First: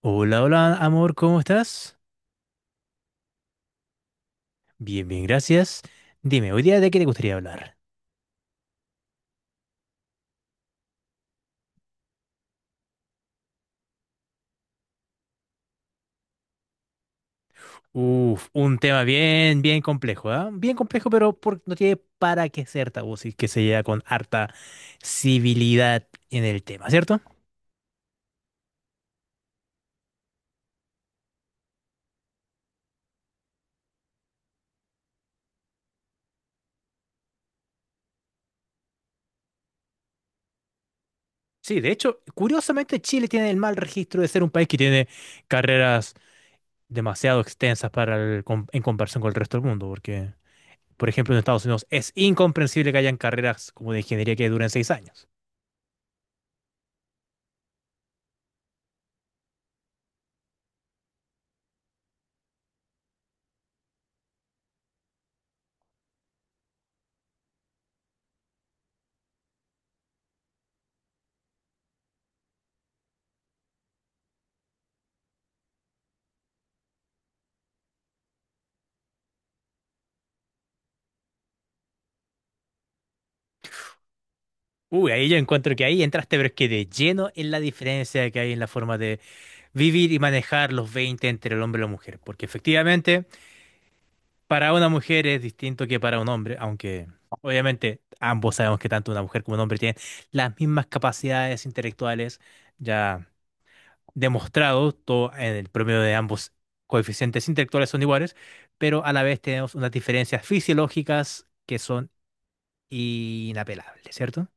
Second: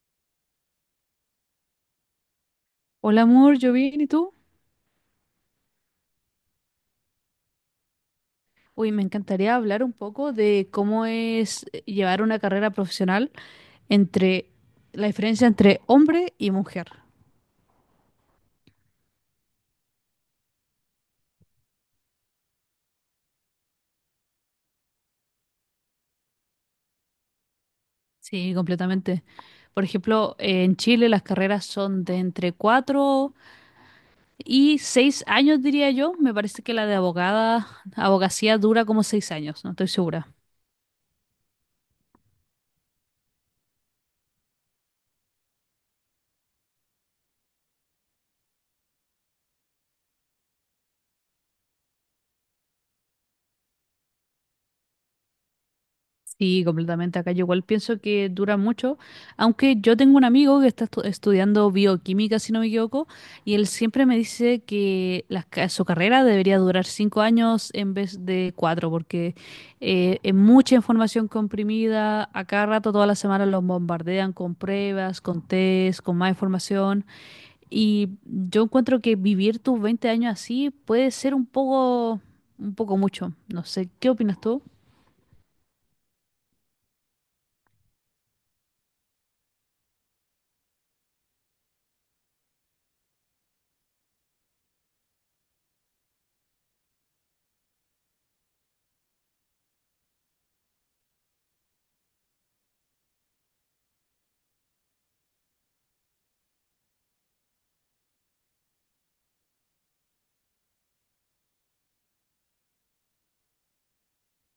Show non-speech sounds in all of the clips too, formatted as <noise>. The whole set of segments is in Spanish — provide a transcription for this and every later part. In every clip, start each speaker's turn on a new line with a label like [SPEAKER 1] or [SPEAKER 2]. [SPEAKER 1] Hola, hola, amor, ¿cómo estás?
[SPEAKER 2] Hola amor, yo bien, ¿y tú?
[SPEAKER 1] Bien, bien, gracias. Dime, hoy día de qué te gustaría hablar.
[SPEAKER 2] Uy, me encantaría hablar un poco de cómo es llevar una carrera profesional entre la diferencia entre hombre y mujer.
[SPEAKER 1] Uf, un tema bien, bien complejo, ¿ah? Bien complejo, pero no tiene para qué ser tabú, si es que se llega con harta civilidad en el tema, ¿cierto?
[SPEAKER 2] Sí, completamente. Por ejemplo, en Chile las carreras son de entre 4 y 6 años, diría yo. Me parece que la de abogada, abogacía dura como 6 años, no estoy segura.
[SPEAKER 1] Sí, de hecho, curiosamente Chile tiene el mal registro de ser un país que tiene carreras demasiado extensas para en comparación con el resto del mundo, porque, por ejemplo, en Estados Unidos es incomprensible que hayan carreras como de ingeniería que duren seis años.
[SPEAKER 2] Sí, completamente. Acá yo igual pienso que dura mucho, aunque yo tengo un amigo que está estudiando bioquímica, si no me equivoco, y él siempre me dice que las su carrera debería durar 5 años en vez de 4, porque es mucha información comprimida, a cada rato, todas las semanas los bombardean con pruebas, con test, con más información. Y yo encuentro que vivir tus 20 años así puede ser un poco mucho. No sé, ¿qué opinas tú?
[SPEAKER 1] Uy, ahí yo encuentro que ahí entraste, pero es que de lleno en la diferencia que hay en la forma de vivir y manejar los 20 entre el hombre y la mujer. Porque efectivamente, para una mujer es distinto que para un hombre, aunque obviamente ambos sabemos que tanto una mujer como un hombre tienen las mismas capacidades intelectuales ya demostrado, todo en el promedio de ambos coeficientes intelectuales son iguales, pero a la vez tenemos unas diferencias fisiológicas que son inapelables, cierto.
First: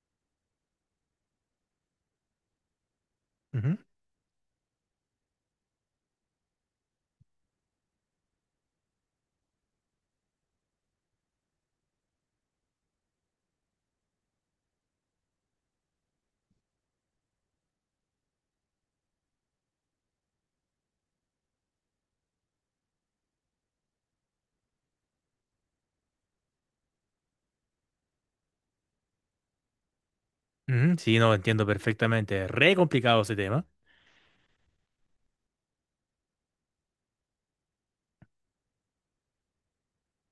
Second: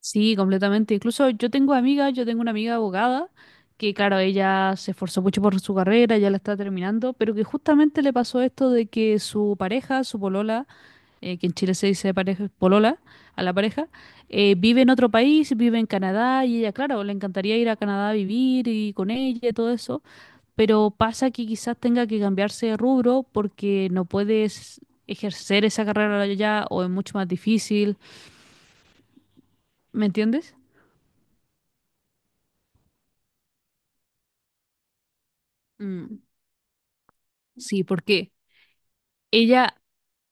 [SPEAKER 2] Sí, completamente. Incluso yo tengo amigas, yo tengo una amiga abogada que, claro, ella se esforzó mucho por su carrera, ya la está terminando, pero que justamente le pasó esto de que su pareja, su polola, que en Chile se dice pareja, polola, a la pareja, vive en otro país, vive en Canadá y ella, claro, le encantaría ir a Canadá a vivir y con ella y todo eso, pero pasa que quizás tenga que cambiarse de rubro porque no puedes ejercer esa carrera allá o es mucho más difícil, ¿me entiendes?
[SPEAKER 1] Ujú, sí, no, entiendo perfectamente. Re complicado ese tema.
[SPEAKER 2] Mm. Sí, porque ella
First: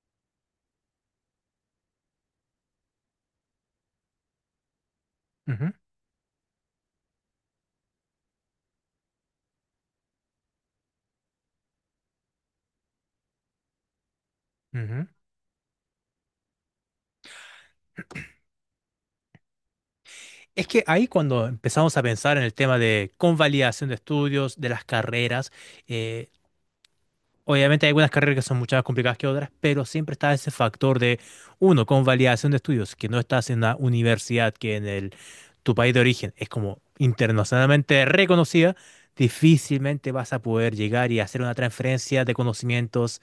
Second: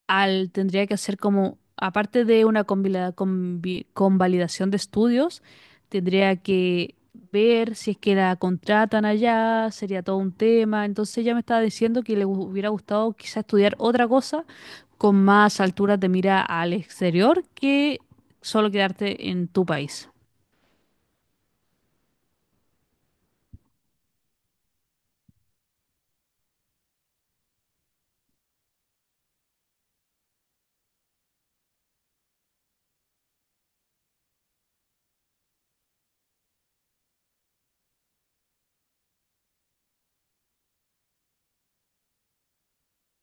[SPEAKER 2] al tendría que hacer como, aparte de una convalidación de estudios,
[SPEAKER 1] Ujú,
[SPEAKER 2] tendría que ver si es que la contratan allá, sería todo un tema. Entonces ella me estaba diciendo que le hubiera gustado quizá estudiar otra cosa
[SPEAKER 1] ujú.
[SPEAKER 2] con más alturas de mira al exterior que solo quedarte en tu país.
[SPEAKER 1] Es que ahí cuando empezamos a pensar en el tema de convalidación de estudios, de las carreras, eh, obviamente hay algunas carreras que son mucho más complicadas que otras, pero siempre está ese factor de, uno, convalidación de estudios, que no estás en una universidad que tu país de origen es como internacionalmente reconocida, difícilmente vas a poder llegar y hacer una transferencia de conocimientos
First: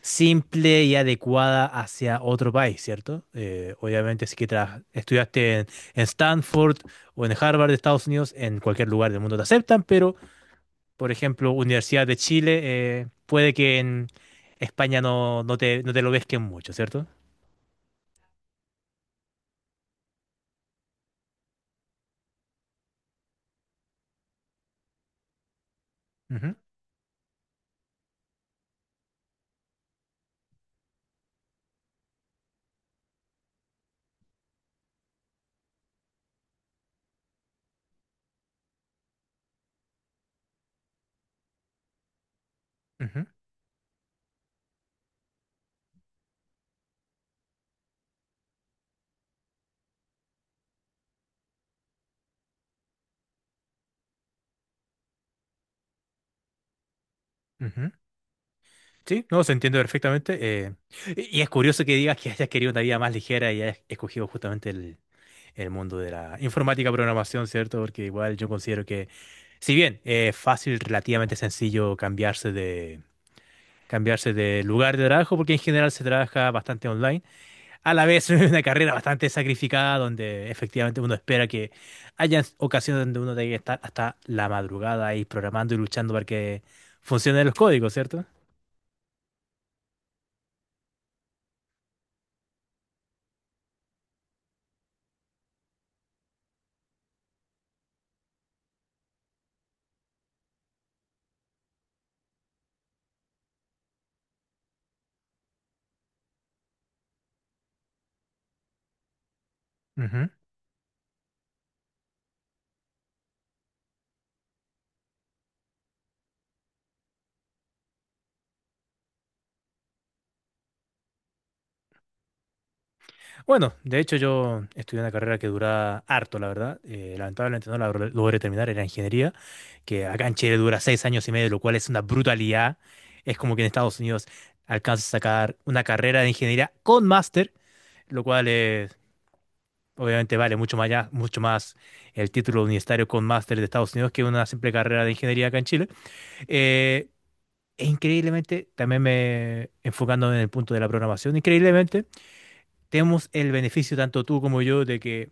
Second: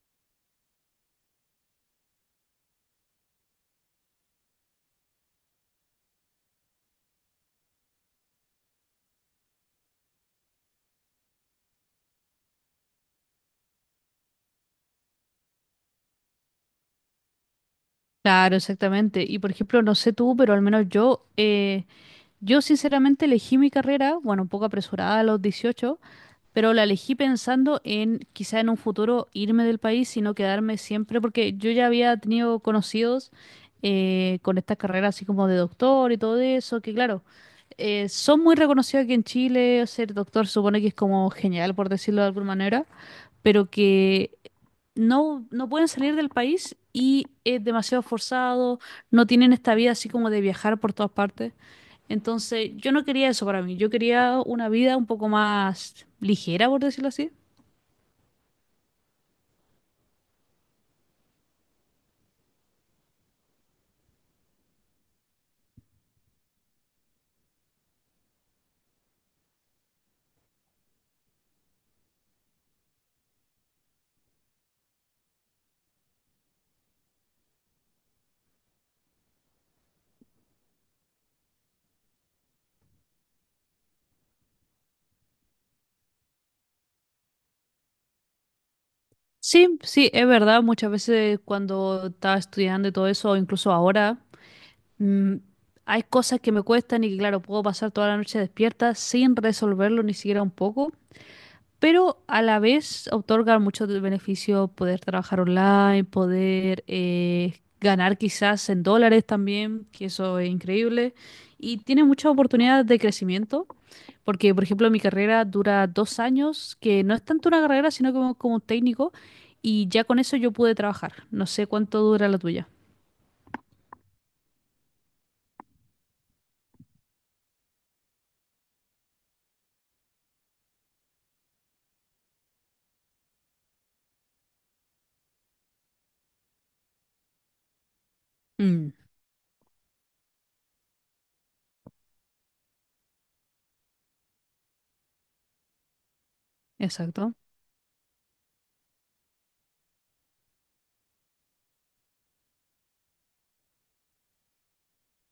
[SPEAKER 1] simple y adecuada hacia otro país, ¿cierto? Obviamente, si que estudiaste en Stanford o en Harvard de Estados Unidos, en cualquier lugar del mundo te aceptan, pero, por ejemplo, Universidad de Chile, puede que en España no te, no te lo pesquen mucho, ¿cierto?
[SPEAKER 2] Claro, exactamente. Y por ejemplo, no sé tú, pero al menos yo, yo sinceramente elegí mi carrera, bueno, un poco apresurada a los 18,
[SPEAKER 1] Ujú,
[SPEAKER 2] pero la elegí pensando en quizá en un futuro irme del país y no quedarme siempre, porque yo ya había tenido conocidos con estas carreras, así como de doctor y todo eso, que claro, son muy reconocidos aquí en Chile, ser doctor supone que es como genial, por decirlo de alguna manera,
[SPEAKER 1] ujú,
[SPEAKER 2] pero que no pueden salir del país y es demasiado forzado, no tienen esta vida así como de viajar por todas partes. Entonces, yo no quería eso para mí, yo quería una vida un poco más ligera, por decirlo así.
[SPEAKER 1] ujú. Sí, no, se entiende perfectamente. Y es curioso que digas que hayas querido una vida más ligera y hayas escogido justamente el mundo de la informática, programación, ¿cierto? Porque igual yo considero que, si bien es fácil, relativamente sencillo cambiarse de lugar de trabajo, porque en general se trabaja bastante online, a la vez <laughs> es una carrera bastante sacrificada, donde efectivamente uno espera que haya ocasiones donde uno tenga que estar hasta la madrugada ahí programando y luchando para que funcionen los códigos, ¿cierto?
[SPEAKER 2] Sí, sí, es verdad, muchas veces cuando estaba estudiando y todo eso, o incluso ahora, mm, hay cosas que me cuestan y que claro, puedo pasar toda la noche despierta sin resolverlo ni siquiera un poco. Pero a la vez otorga mucho de beneficio poder trabajar online, poder ganar quizás en dólares también, que eso es increíble, y tiene muchas oportunidades de crecimiento, porque por ejemplo mi carrera dura 2 años, que no es tanto una carrera, sino como un técnico, y ya con eso yo pude trabajar. No sé cuánto dura la tuya.
[SPEAKER 1] Bueno, de hecho yo estudié una carrera que dura harto, la verdad. Lamentablemente no la logré terminar, era ingeniería, que acá en Chile dura seis años y medio, lo cual es una brutalidad. Es como que en Estados Unidos alcanzas a sacar una carrera de ingeniería con máster, lo cual
[SPEAKER 2] Mm.
[SPEAKER 1] es, obviamente vale mucho más, mucho más el título universitario con máster de Estados Unidos que una simple carrera de ingeniería acá en Chile. Eh,
[SPEAKER 2] Exacto.
[SPEAKER 1] e increíblemente, también me enfocando en el punto de la programación, increíblemente tenemos el beneficio tanto tú como yo de que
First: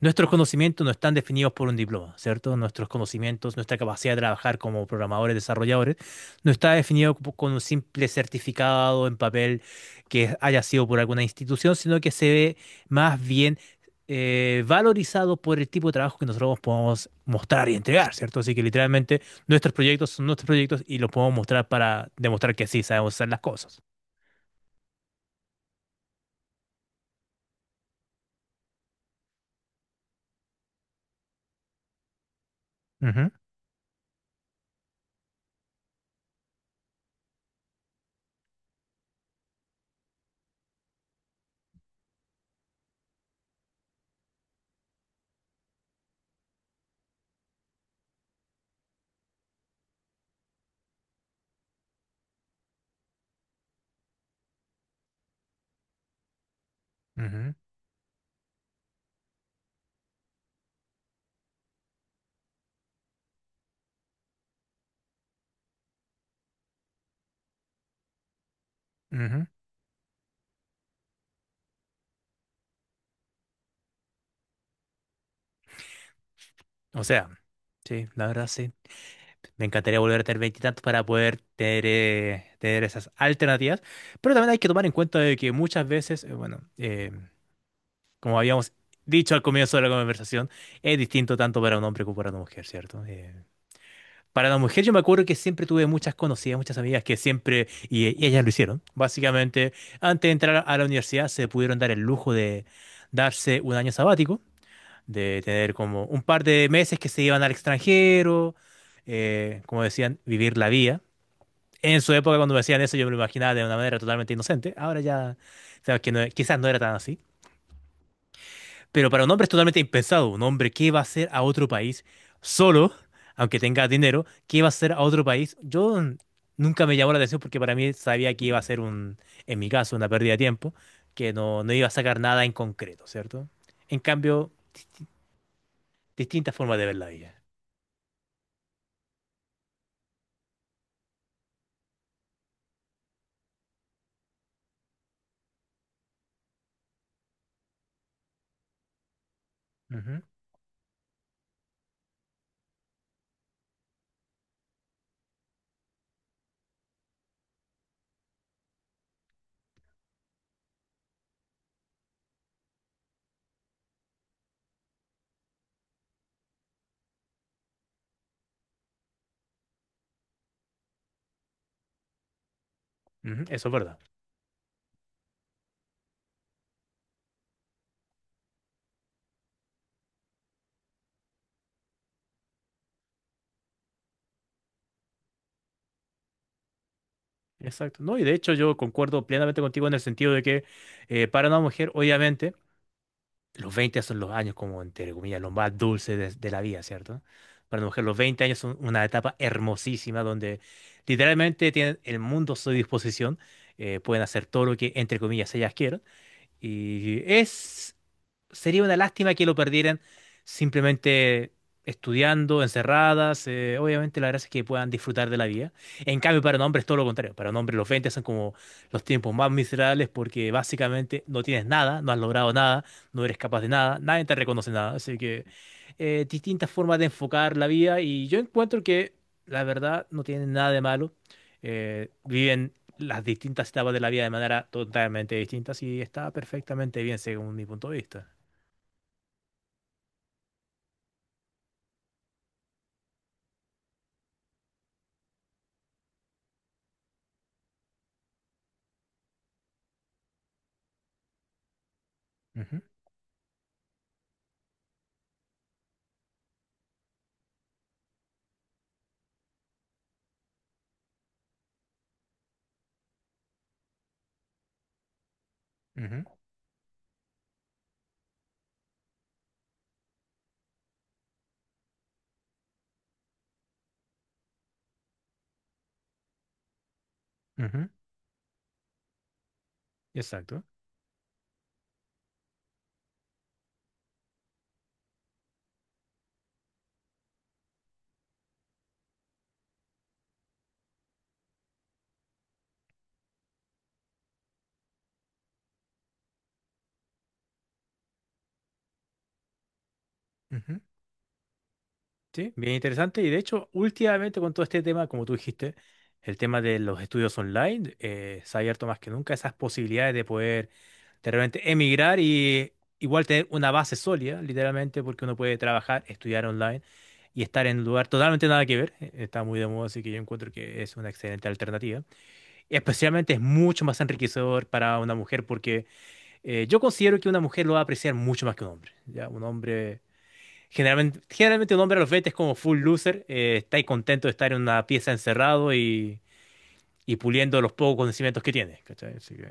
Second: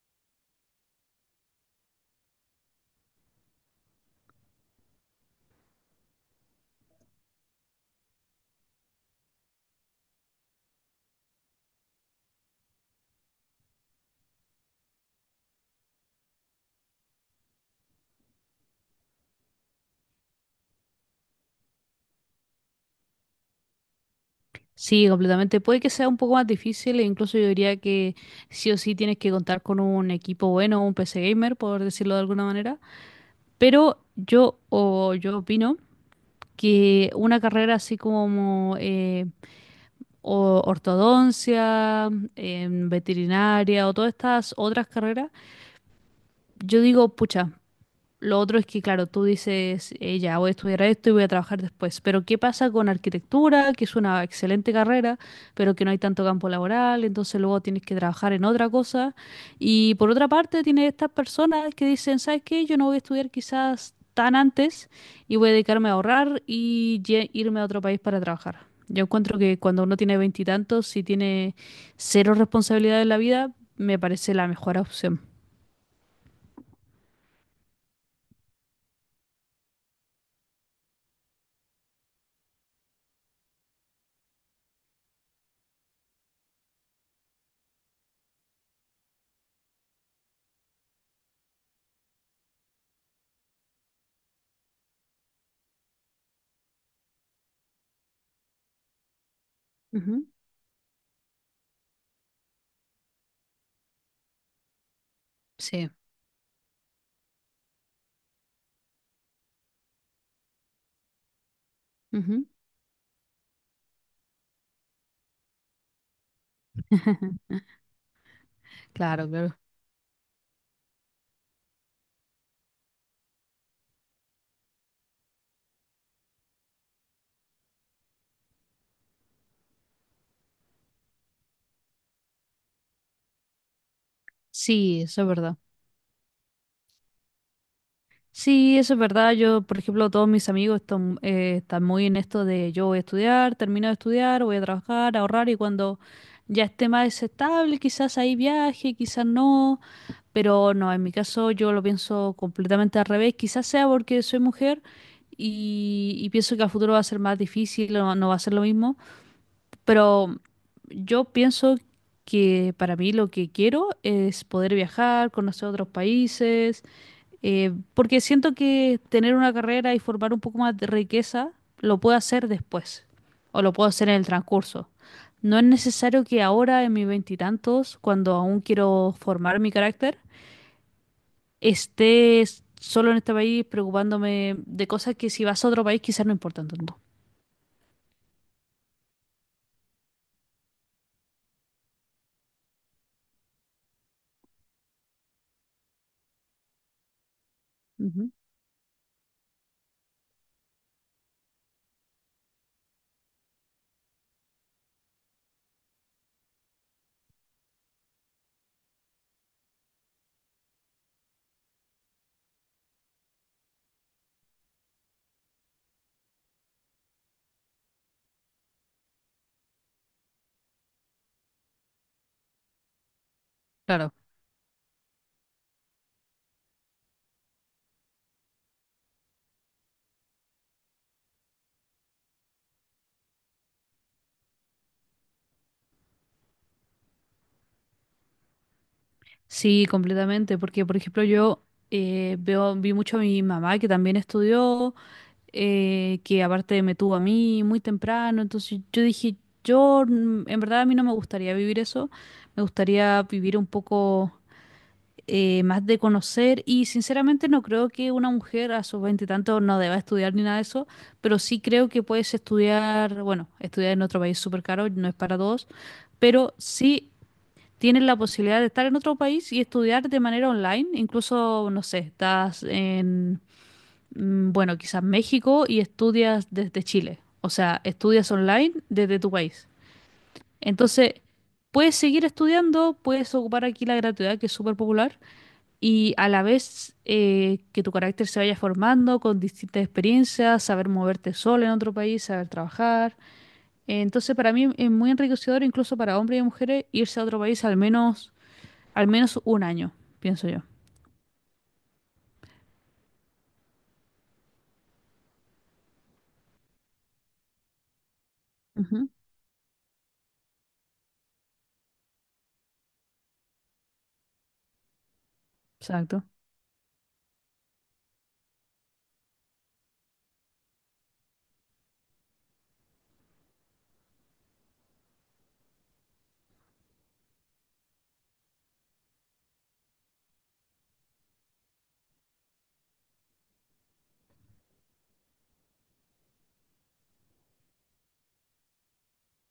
[SPEAKER 1] nuestros conocimientos no están definidos por un diploma, ¿cierto? Nuestros conocimientos, nuestra capacidad de trabajar como programadores, desarrolladores, no está definido con un simple certificado en papel que haya sido por alguna institución, sino que se ve más bien valorizado por el tipo de trabajo que nosotros podemos mostrar y entregar, ¿cierto? Así que literalmente nuestros proyectos son nuestros proyectos y los podemos mostrar para demostrar que sí sabemos hacer las cosas.
[SPEAKER 2] Sí, completamente. Puede que sea un poco más difícil e incluso yo diría que sí o sí tienes que contar con un equipo bueno, un PC gamer, por decirlo de alguna manera.
[SPEAKER 1] Ujú,
[SPEAKER 2] Pero yo opino que una carrera así como ortodoncia, veterinaria o todas estas otras carreras, yo digo, pucha. Lo otro es que, claro, tú dices, ya voy a estudiar esto y voy a trabajar después, pero ¿qué pasa con arquitectura, que es una excelente carrera, pero que no hay tanto campo laboral, entonces
[SPEAKER 1] ujú,
[SPEAKER 2] luego tienes que trabajar en otra cosa? Y por otra parte, tienes estas personas que dicen, ¿sabes qué? Yo no voy a estudiar quizás tan antes y voy a dedicarme a ahorrar y irme a otro país para trabajar. Yo encuentro
[SPEAKER 1] ujú.
[SPEAKER 2] que cuando uno tiene veintitantos, si tiene cero responsabilidad en la vida, me parece la mejor opción.
[SPEAKER 1] O sea, sí, la verdad sí. Me encantaría volver a tener veintitantos para poder tener, tener esas alternativas. Pero también hay que tomar en cuenta de que muchas veces, bueno, como habíamos dicho al comienzo de la conversación, es distinto tanto para un hombre como para una mujer, ¿cierto? Para la mujer yo me acuerdo que siempre tuve muchas conocidas, muchas amigas que siempre, y ellas lo hicieron, básicamente,
[SPEAKER 2] Ujú.
[SPEAKER 1] antes de entrar a la universidad se pudieron dar el lujo de darse un año sabático, de tener
[SPEAKER 2] Sí.
[SPEAKER 1] como un par de meses que se iban al extranjero, como decían, vivir la vida en su época,
[SPEAKER 2] Ujú.
[SPEAKER 1] cuando me decían eso yo me lo imaginaba de una manera totalmente inocente. Ahora ya, sabes que quizás no era tan así.
[SPEAKER 2] <laughs>
[SPEAKER 1] Pero para
[SPEAKER 2] Claro,
[SPEAKER 1] un hombre es
[SPEAKER 2] claro.
[SPEAKER 1] totalmente impensado. Un hombre que va a hacer a otro país solo, aunque tenga dinero, que va a hacer a otro país. Nunca me llamó la atención porque para mí sabía que iba a ser un, en mi caso, una pérdida de tiempo, que no iba a sacar nada en concreto, ¿cierto? En cambio,
[SPEAKER 2] Sí, eso es verdad.
[SPEAKER 1] distintas formas de ver la vida.
[SPEAKER 2] Sí, eso es verdad. Yo, por ejemplo, todos mis amigos están, están muy en esto de yo voy a estudiar, termino de estudiar, voy a trabajar, ahorrar y cuando ya esté más estable, quizás ahí viaje, quizás no,
[SPEAKER 1] Ujú,
[SPEAKER 2] pero no, en mi caso yo lo pienso completamente al revés. Quizás sea porque soy mujer y pienso que a futuro va a ser más difícil, no va a ser lo mismo, pero yo pienso que para mí lo que quiero es poder viajar, conocer otros países. Porque siento que tener una carrera y formar un poco más de riqueza lo puedo hacer después
[SPEAKER 1] ujú,
[SPEAKER 2] o
[SPEAKER 1] eso es
[SPEAKER 2] lo puedo
[SPEAKER 1] verdad.
[SPEAKER 2] hacer en el transcurso. No es necesario que ahora, en mis veintitantos, cuando aún quiero formar mi carácter, esté solo en este país preocupándome de cosas que si vas a otro país quizás no importan tanto.
[SPEAKER 1] Exacto. No, y de hecho yo concuerdo plenamente contigo en el sentido de que para una mujer, obviamente, los 20 son los años como, entre comillas, los más dulces de la vida, ¿cierto? Para una mujer, los
[SPEAKER 2] Ujú.
[SPEAKER 1] 20 años son una etapa hermosísima donde literalmente tienen el mundo a su disposición, pueden hacer todo lo que, entre comillas, ellas quieran. Y es, sería una lástima que lo perdieran simplemente estudiando, encerradas. Obviamente la gracia es que puedan disfrutar de la vida. En cambio, para un hombre es todo lo contrario. Para un hombre los 20 son como los tiempos más miserables porque básicamente no tienes nada, no has logrado nada, no eres capaz de nada,
[SPEAKER 2] Claro.
[SPEAKER 1] nadie te reconoce nada. Así que distintas formas de enfocar la vida y yo encuentro que la verdad no tiene nada de malo. Viven las distintas etapas de la vida de manera totalmente distinta y está perfectamente bien según mi punto de vista.
[SPEAKER 2] Sí, completamente, porque por ejemplo yo vi mucho a mi mamá que también estudió, que aparte me tuvo a mí muy temprano, entonces yo dije, yo en verdad a mí no me gustaría vivir eso, me
[SPEAKER 1] Ujú,
[SPEAKER 2] gustaría vivir un poco más de conocer y sinceramente no creo que una mujer a sus veinte y tantos no deba estudiar ni nada de eso, pero sí creo que puedes estudiar, bueno, estudiar en otro país es súper caro, no es para todos,
[SPEAKER 1] ujú,
[SPEAKER 2] pero sí... Tienes la posibilidad de estar en otro país y estudiar de manera online, incluso, no sé, estás en, bueno, quizás México y estudias desde Chile. O sea,
[SPEAKER 1] ujú,
[SPEAKER 2] estudias online desde tu país.
[SPEAKER 1] exacto.
[SPEAKER 2] Entonces, puedes seguir estudiando, puedes ocupar aquí la gratuidad, que es súper popular, y a la vez que tu carácter se vaya formando con distintas experiencias, saber moverte solo en otro país, saber trabajar. Entonces, para mí es muy enriquecedor, incluso para hombres y mujeres, irse a otro país al menos un año, pienso yo.
[SPEAKER 1] Ujú. Sí, bien interesante. Y de hecho, últimamente con todo este tema, como tú dijiste, el tema de los estudios online, se ha abierto más
[SPEAKER 2] Ujú.
[SPEAKER 1] que nunca esas posibilidades de realmente emigrar y igual tener una base sólida, literalmente, porque uno puede trabajar,
[SPEAKER 2] Exacto.
[SPEAKER 1] estudiar online y estar en un lugar totalmente nada que ver. Está muy de moda, así que yo encuentro que es una excelente alternativa. Especialmente es mucho más enriquecedor para una mujer porque yo considero que una mujer lo va a apreciar mucho más que un hombre. ¿Ya? Un hombre, generalmente un hombre a los 20 es como full loser, está ahí contento de estar en una pieza encerrado y puliendo los pocos conocimientos que tiene. ¿Cachai? Así que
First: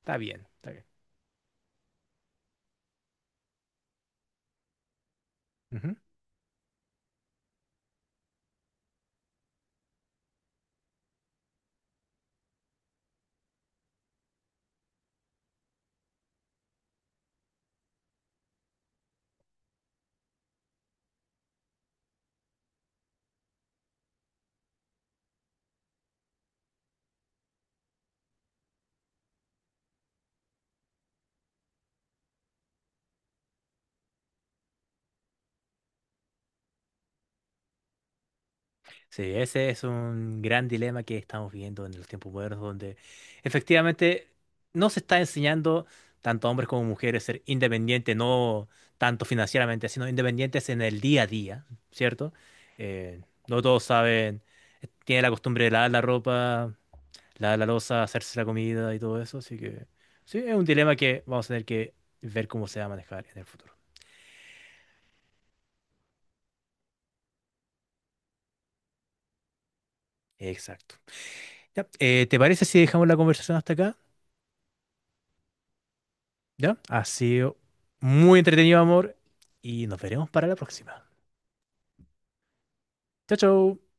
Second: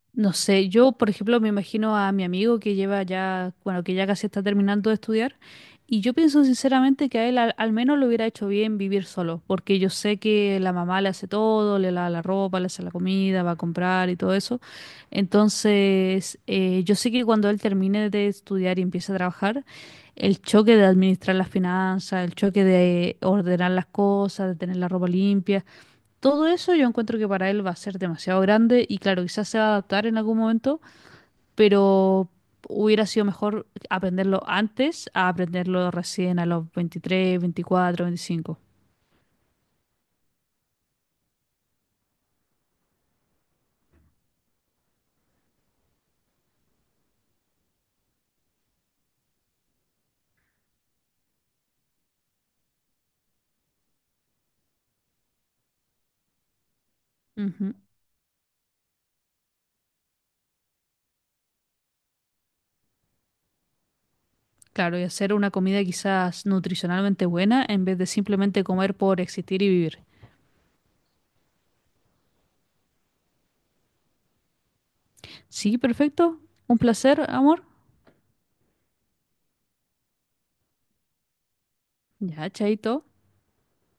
[SPEAKER 1] está
[SPEAKER 2] No
[SPEAKER 1] bien,
[SPEAKER 2] sé,
[SPEAKER 1] está bien.
[SPEAKER 2] yo por ejemplo me imagino a mi amigo que lleva ya, bueno, que ya casi está terminando de estudiar
[SPEAKER 1] Ujú.
[SPEAKER 2] y yo pienso sinceramente que a él al menos le hubiera hecho bien vivir solo, porque yo sé que la mamá le hace todo, le lava la ropa, le hace la comida, va a comprar y todo eso. Entonces, yo sé que cuando él termine de estudiar y empiece a trabajar, el choque de administrar las finanzas, el choque de ordenar las cosas, de tener la ropa limpia. Todo eso yo encuentro que para él va a ser demasiado grande y claro, quizás se va a adaptar en algún momento, pero hubiera sido mejor aprenderlo antes a aprenderlo recién a los 23, 24, 25.
[SPEAKER 1] Sí, ese es un gran dilema que estamos viviendo en los tiempos modernos, donde efectivamente no se está enseñando tanto a hombres como mujeres ser independientes, no tanto financieramente, sino independientes en el día a día, ¿cierto? Eh, no todos saben, tienen la costumbre de lavar la ropa, lavar la
[SPEAKER 2] Ujú.
[SPEAKER 1] loza, hacerse la comida y todo eso, así que sí, es un dilema que vamos a tener que ver cómo se va a manejar en el futuro.
[SPEAKER 2] Claro, y hacer una comida quizás nutricionalmente buena en vez de simplemente comer por existir y vivir.
[SPEAKER 1] Exacto. Ya, ¿te parece si dejamos la conversación hasta acá?
[SPEAKER 2] Sí, perfecto. Un
[SPEAKER 1] ¿Ya? Ha
[SPEAKER 2] placer,
[SPEAKER 1] sido
[SPEAKER 2] amor.
[SPEAKER 1] muy entretenido, amor, y nos veremos para la próxima.
[SPEAKER 2] Ya, chaito.
[SPEAKER 1] Chao, chao.